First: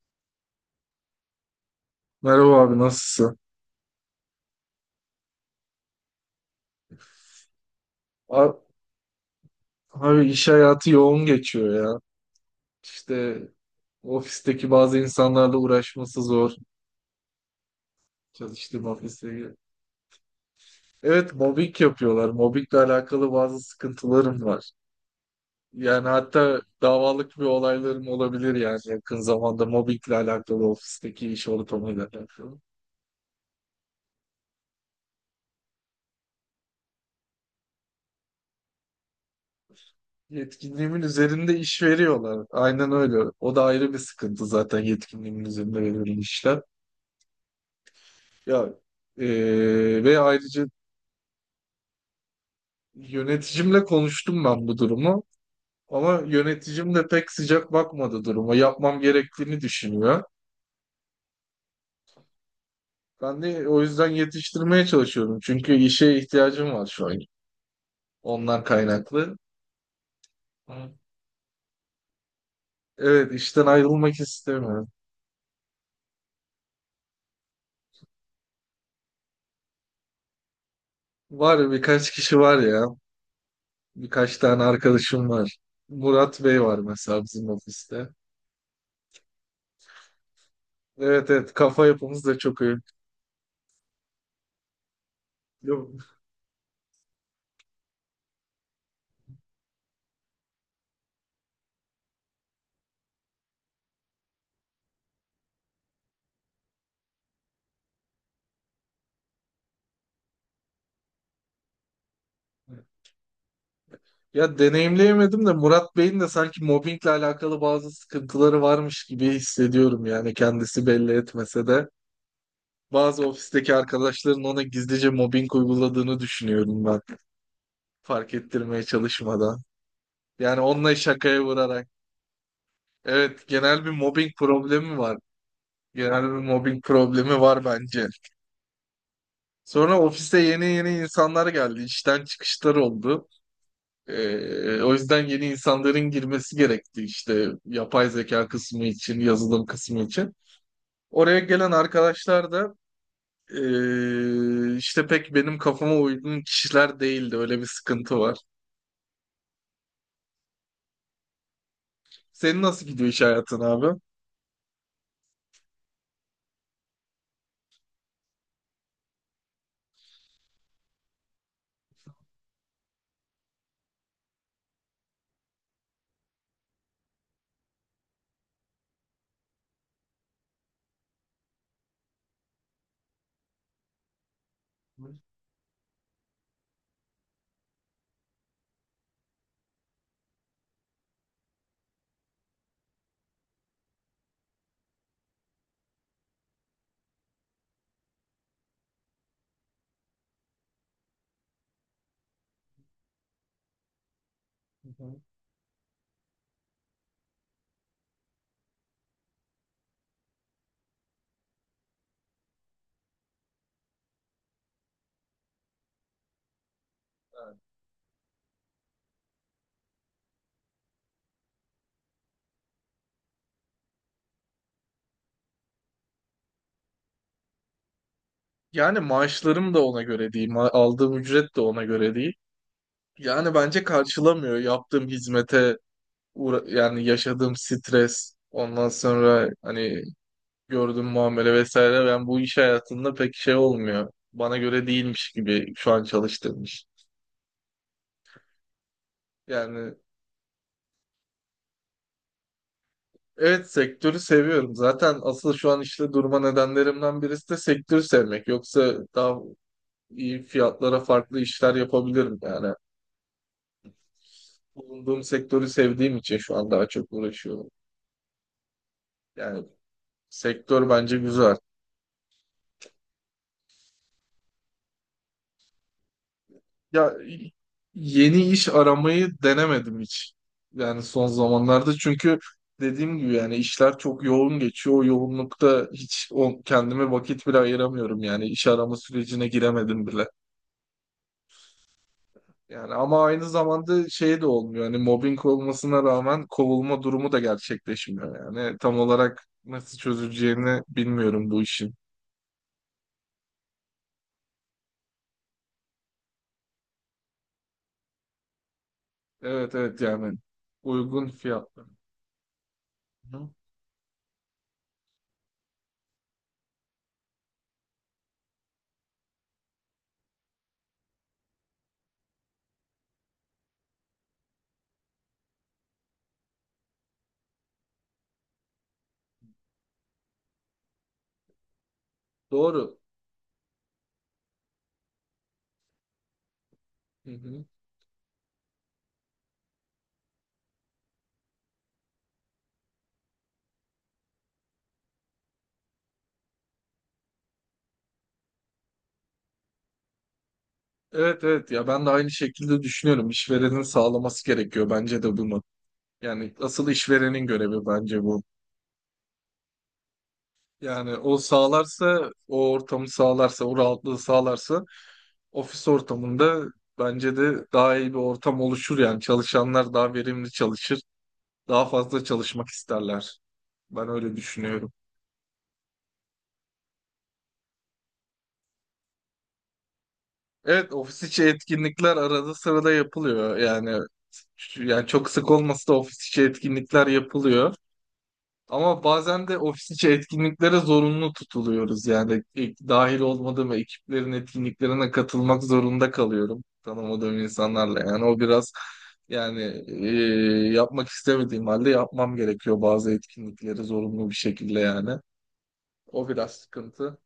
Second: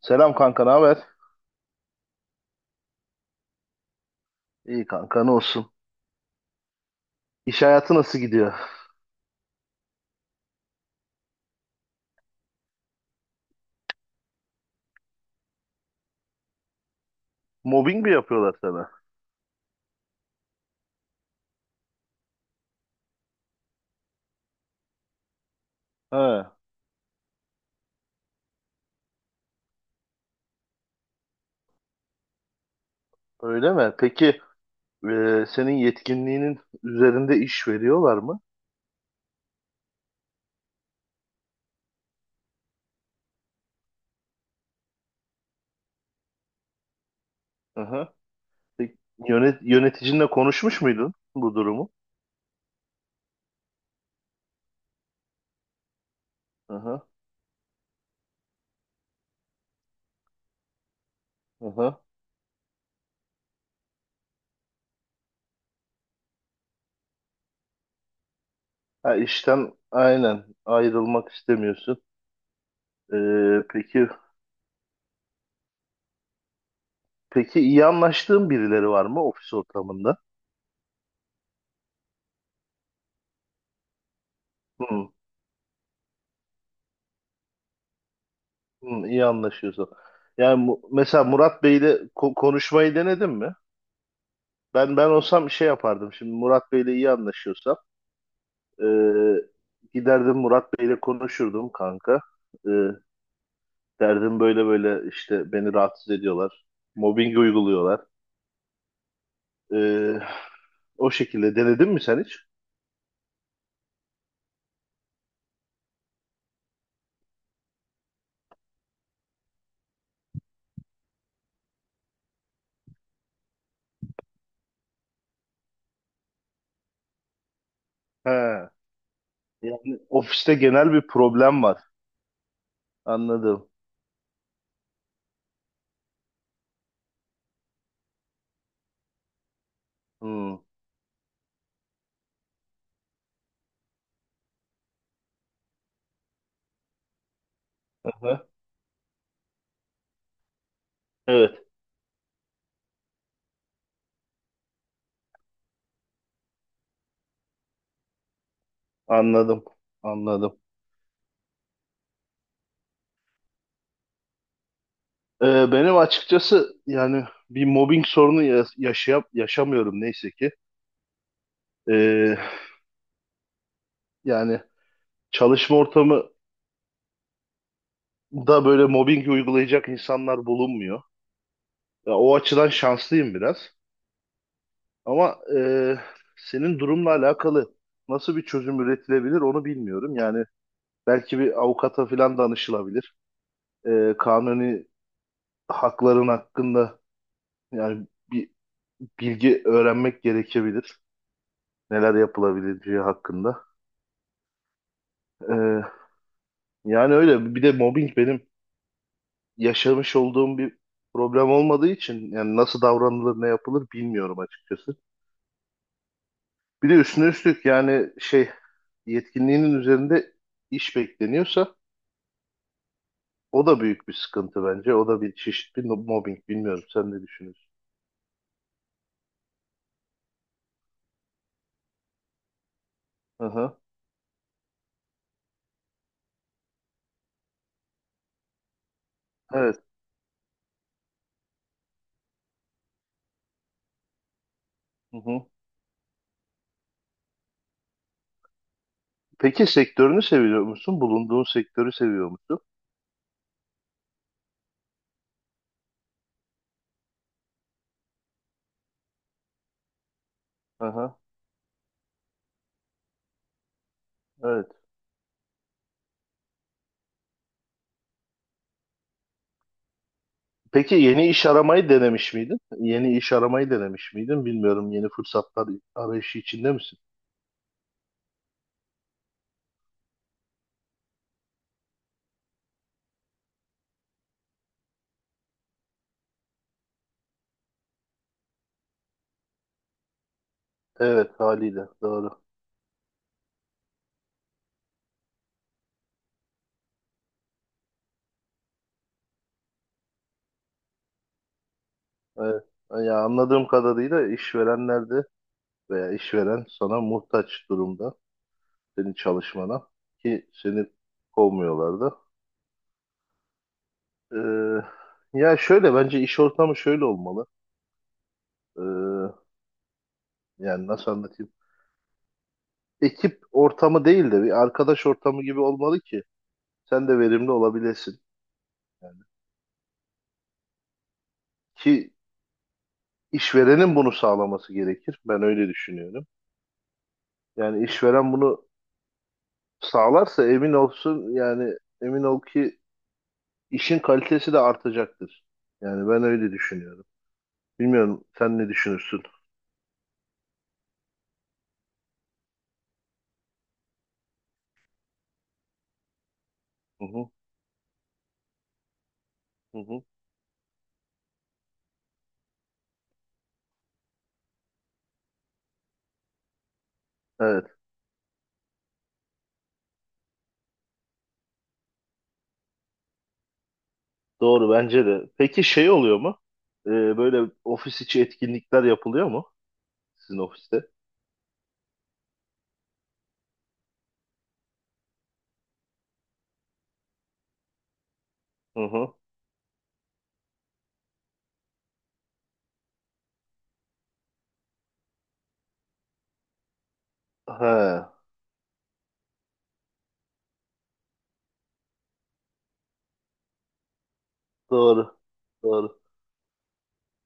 Selam kanka, ne haber? Merhaba abi, nasılsın? İyi kanka, ne olsun? İş hayatı nasıl gidiyor? Abi, abi, iş hayatı yoğun geçiyor ya. İşte ofisteki bazı insanlarla uğraşması zor. Mobbing mi yapıyorlar Çalıştığım sana? ofiste. Evet, mobbing yapıyorlar. Mobbingle alakalı bazı sıkıntılarım var. Yani Ha, hatta davalık bir olaylarım olabilir yani yakın zamanda mobbingle alakalı, ofisteki iş ortamıyla alakalı. öyle mi? Peki senin yetkinliğinin üzerinde iş veriyorlar mı? Yetkinliğimin üzerinde iş veriyorlar. Aynen öyle. O da ayrı bir sıkıntı zaten, yetkinliğimin üzerinde verilen işler. Hı hı. Ya Peki, ve yöneticinle ayrıca konuşmuş muydun bu durumu? yöneticimle konuştum ben bu durumu, ama Hı yöneticim hı, de pek sıcak bakmadı duruma. Yapmam gerektiğini düşünüyor. hı hı. Ben de o yüzden yetiştirmeye çalışıyorum. Çünkü işe ihtiyacım var şu an. Ondan Ha, kaynaklı. işten aynen ayrılmak istemiyorsun. E, Evet, işten peki ayrılmak istemiyorum. peki iyi anlaştığın birileri var mı ofis ortamında? Var ya, birkaç kişi var ya. Birkaç tane Hı, arkadaşım var. Murat Bey var mesela bizim ofiste. hı, iyi anlaşıyorsun. Yani mesela Evet, evet, Murat kafa Bey'le yapımız da çok iyi. konuşmayı denedin mi? Ben olsam şey yapardım. Yok. Şimdi Murat Bey'le iyi anlaşıyorsam e, giderdim, Murat Bey'le konuşurdum kanka. E, Derdim böyle böyle işte beni rahatsız ediyorlar. Mobbing uyguluyorlar. E, O şekilde denedin mi sen hiç? Ya deneyimleyemedim de Murat Bey'in de sanki mobbingle alakalı bazı sıkıntıları varmış gibi hissediyorum yani, kendisi belli etmese de. Bazı ofisteki arkadaşların ona gizlice mobbing uyguladığını düşünüyorum ben. Fark He. ettirmeye çalışmadan. Yani ofiste Yani genel onunla bir şakaya problem var. vurarak. Evet, Anladım. genel bir mobbing problemi var. Genel bir mobbing problemi var bence. Sonra ofiste Hmm. yeni yeni insanlar geldi. İşten çıkışlar oldu. O yüzden yeni insanların girmesi gerekti, işte yapay Aha. zeka kısmı için, yazılım kısmı için. Oraya Evet. gelen arkadaşlar da işte pek benim kafama uygun kişiler değildi. Öyle bir sıkıntı var. Anladım. Anladım. Senin nasıl gidiyor iş hayatın abi? E, Benim açıkçası yani bir mobbing sorunu yaşamıyorum neyse ki. E, Yani çalışma ortamında böyle mobbing uygulayacak insanlar bulunmuyor. Ya, o açıdan şanslıyım biraz. Ama senin durumla alakalı nasıl bir çözüm üretilebilir onu bilmiyorum. Yani belki bir avukata falan danışılabilir. Kanuni hakların hakkında yani bir bilgi öğrenmek gerekebilir. Neler yapılabileceği hakkında. Hı hı. E, Yani öyle. Bir de mobbing benim yaşamış olduğum bir problem olmadığı için yani nasıl davranılır ne yapılır bilmiyorum açıkçası. Bir de üstüne üstlük yani şey yetkinliğinin üzerinde iş bekleniyorsa o da büyük bir sıkıntı bence. O da bir çeşit bir mobbing. Bilmiyorum sen ne düşünüyorsun? Yani maaşlarım da ona göre değil, aldığım ücret de ona göre değil. Hı Yani hı. bence karşılamıyor yaptığım hizmete, yani yaşadığım stres, ondan sonra Evet. hani gördüğüm muamele vesaire. Ben bu iş hayatında pek şey olmuyor. Bana göre Hı değilmiş hı. gibi şu an çalıştığım iş. Peki Yani sektörünü seviyor musun? Bulunduğun sektörü seviyor musun? evet, sektörü seviyorum. Zaten asıl şu an işte durma nedenlerimden birisi de sektörü sevmek. Yoksa daha iyi Hı fiyatlara hı. farklı işler yapabilirim yani. Evet. Bulunduğum sektörü sevdiğim için şu an daha çok uğraşıyorum. Yani sektör Peki bence yeni iş güzel. aramayı denemiş miydin? Yeni iş aramayı denemiş miydin? Bilmiyorum. Yeni fırsatlar arayışı içinde misin? Ya, yeni iş aramayı denemedim hiç. Yani son zamanlarda, çünkü dediğim gibi yani işler çok yoğun geçiyor. O yoğunlukta hiç kendime vakit bile ayıramıyorum yani, iş arama sürecine giremedim bile. Evet, haliyle doğru. Yani ama aynı zamanda şey de olmuyor. Hani mobbing olmasına rağmen kovulma durumu da gerçekleşmiyor. Yani tam olarak nasıl çözüleceğini bilmiyorum bu işin. Evet. Ya anladığım kadarıyla işverenler de veya işveren sana muhtaç durumda, senin Evet, çalışmana, evet, yani ki seni uygun fiyatlı. kovmuyorlardı. Hı. Ya şöyle bence iş ortamı şöyle olmalı. Ee, Yani nasıl anlatayım? Ekip ortamı değil de bir arkadaş ortamı gibi olmalı ki sen de verimli olabilesin. Yani ki Doğru. işverenin bunu sağlaması gerekir. Ben öyle düşünüyorum. Hı hı. Yani işveren bunu sağlarsa emin olsun, yani emin ol ki işin kalitesi de artacaktır. Yani ben öyle düşünüyorum. Bilmiyorum sen ne düşünürsün? Evet, evet, ya ben de aynı şekilde düşünüyorum. İşverenin sağlaması gerekiyor bence de bunu. Yani asıl Hı hı, işverenin görevi bence bu. hı hı. Yani o sağlarsa, o ortamı sağlarsa, o rahatlığı sağlarsa ofis ortamında bence Ee, de daha iyi bir ortam oluşur, yani çalışanlar daha verimli çalışır, daha fazla çalışmak isterler. Ben öyle Doğru düşünüyorum. bence de. Peki şey oluyor mu? Böyle ofis içi etkinlikler yapılıyor mu sizin ofiste? Evet, ofis içi etkinlikler arada sırada yapılıyor. Yani çok sık olmasa da ofis içi etkinlikler yapılıyor. Hı Ama hı. bazen de ofis içi etkinliklere zorunlu tutuluyoruz. Yani ilk dahil olmadığım ekiplerin etkinliklerine katılmak zorunda kalıyorum tanımadığım insanlarla. He, Yani o biraz, yani yapmak istemediğim halde yapmam gerekiyor bazı etkinlikleri zorunlu bir şekilde doğru. yani. Doğru. O biraz sıkıntı.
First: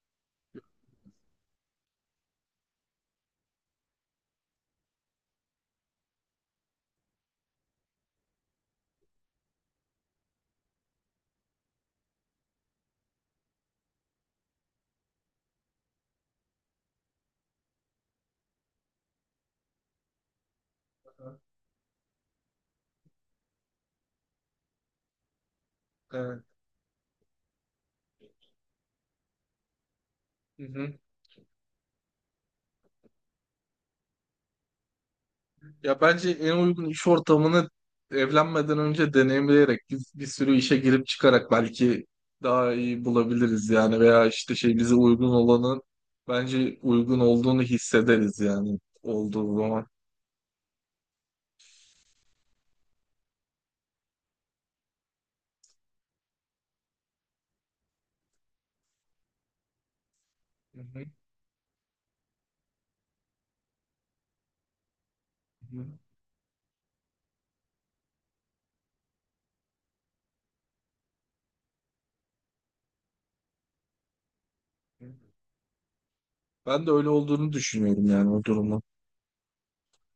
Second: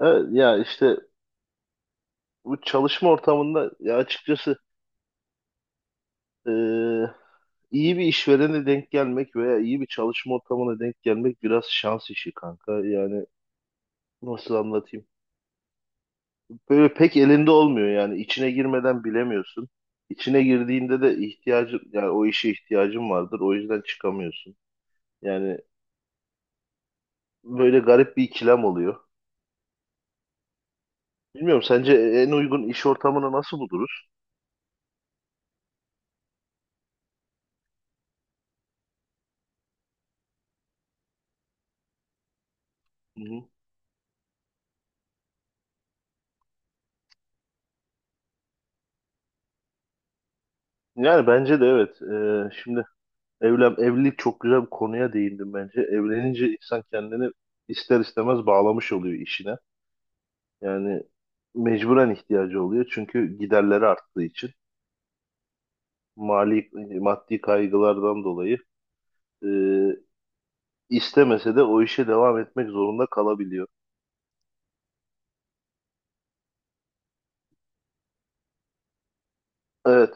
Evet, ya işte bu çalışma ortamında ya açıkçası e, iyi bir işverene denk gelmek veya iyi bir çalışma ortamına denk gelmek biraz şans işi kanka. Yani nasıl anlatayım? Böyle pek elinde olmuyor, yani içine girmeden bilemiyorsun. İçine girdiğinde de Aha. ihtiyacın, yani o işe ihtiyacın vardır, o yüzden çıkamıyorsun. Yani Evet. böyle garip bir ikilem oluyor. Hı hı. Bilmiyorum, sence en uygun iş ortamını nasıl buluruz? Ya bence en uygun iş ortamını evlenmeden önce deneyimleyerek, biz bir sürü işe girip çıkarak belki daha iyi Hı hı. bulabiliriz yani, veya işte şey, bize uygun olanın bence uygun olduğunu hissederiz yani olduğu zaman. Yani bence de evet. Şimdi evlilik çok güzel bir konuya değindim bence. Evlenince insan kendini ister istemez bağlamış oluyor işine. Hı Yani hı, mecburen ihtiyacı oluyor çünkü giderleri arttığı için hı mali maddi kaygılardan dolayı. Ee, istemese de o işe devam etmek zorunda kalabiliyor. hı. Ben de öyle olduğunu düşünüyorum yani, o durumu. Evet.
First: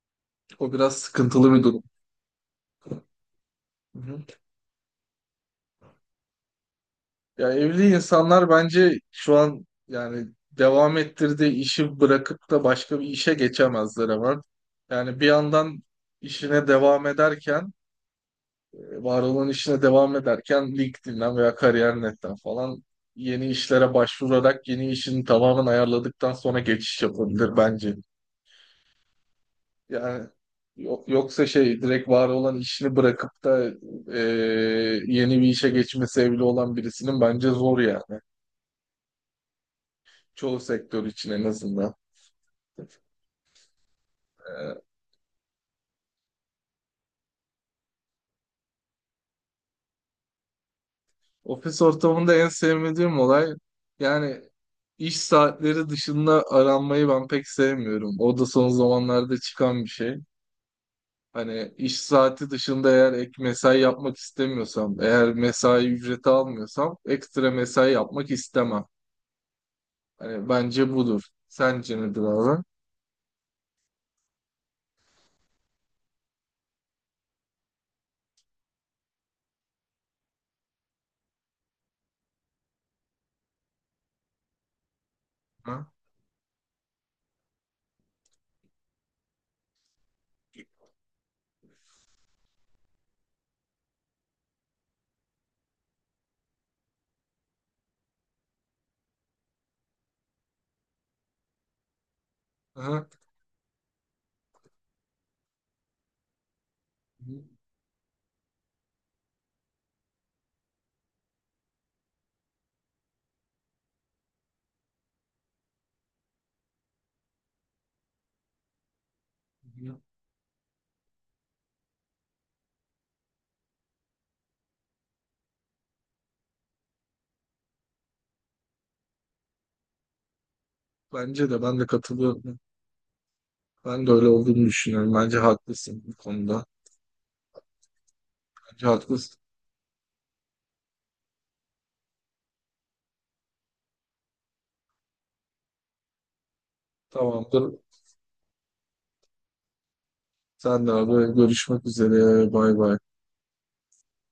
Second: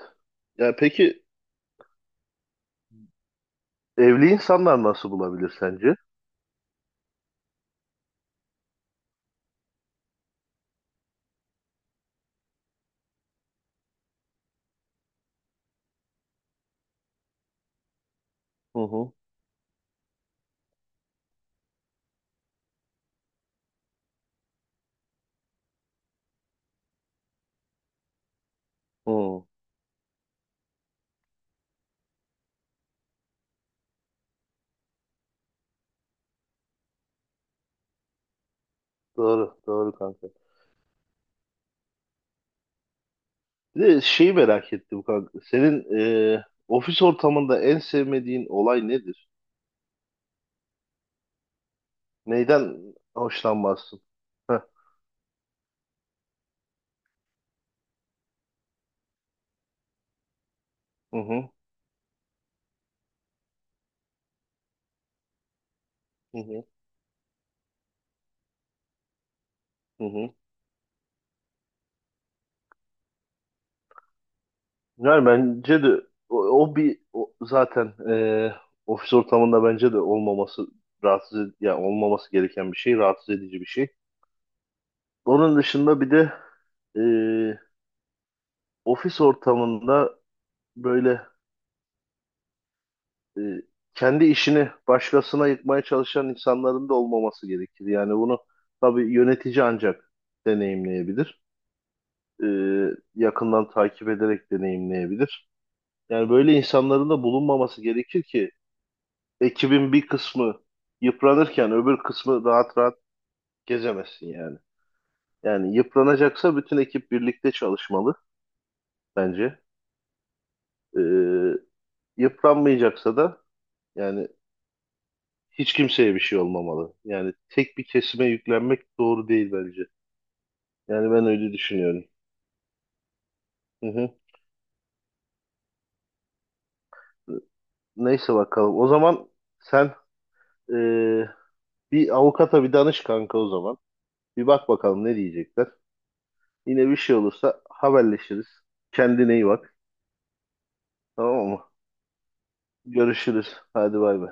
O Ya biraz peki sıkıntılı bir durum. Hı hı. evli insanlar nasıl bulabilir sence? Ya evli insanlar bence şu an yani devam ettirdiği işi bırakıp da başka bir işe geçemezler hemen. Yani bir yandan işine devam ederken, Hı hı. var olan işine devam ederken LinkedIn'den veya kariyer.net'ten falan yeni işlere başvurarak, yeni işini tamamen ayarladıktan sonra geçiş yapabilir bence. Hı. Yani yoksa şey, direkt var olan işini bırakıp da e, yeni bir işe geçmesi evli olan birisinin bence zor yani. Doğru, doğru kanka. Çoğu sektör için en azından. Bir de şeyi merak Ee, ettim kanka. Senin e, ofis ortamında en sevmediğin olay nedir? Ofis ortamında en Neyden sevmediğim olay, hoşlanmazsın? yani Heh. iş saatleri dışında aranmayı ben pek sevmiyorum. O da son zamanlarda çıkan bir şey. Hı hı. Hani iş saati dışında eğer ek mesai yapmak istemiyorsam, eğer mesai ücreti Hı hı. almıyorsam ekstra mesai yapmak istemem. Hı hı. Hani bence budur. Sence nedir abi? Yani bence de zaten ofis ortamında bence de olmaması yani olmaması gereken bir şey, rahatsız edici bir şey. Onun Hı? dışında bir de e, ofis ortamında böyle e, kendi işini başkasına yıkmaya çalışan insanların da olmaması gerekir. Yani bunu tabii yönetici ancak deneyimleyebilir. E, Hı? Yakından takip ederek deneyimleyebilir. Yani böyle insanların da bulunmaması gerekir ki ekibin bir kısmı yıpranırken öbür kısmı rahat rahat gezemezsin yani. Yani yıpranacaksa bütün ekip birlikte çalışmalı bence. Ee, Yıpranmayacaksa da yani hiç kimseye bir şey olmamalı. Yani tek bir kesime yüklenmek doğru değil bence. Yani ben Bence öyle de, ben de düşünüyorum. katılıyorum. Hı Ben de hı. öyle olduğunu düşünüyorum. Bence haklısın bu konuda. Neyse bakalım. Bence O zaman haklısın. sen ee, bir avukata bir danış kanka o zaman. Bir bak bakalım ne diyecekler. Yine bir şey olursa Tamamdır. haberleşiriz. Kendine iyi bak. Senle abi Tamam mı? görüşmek üzere. Bay bay. Görüşürüz. Hadi bay bay.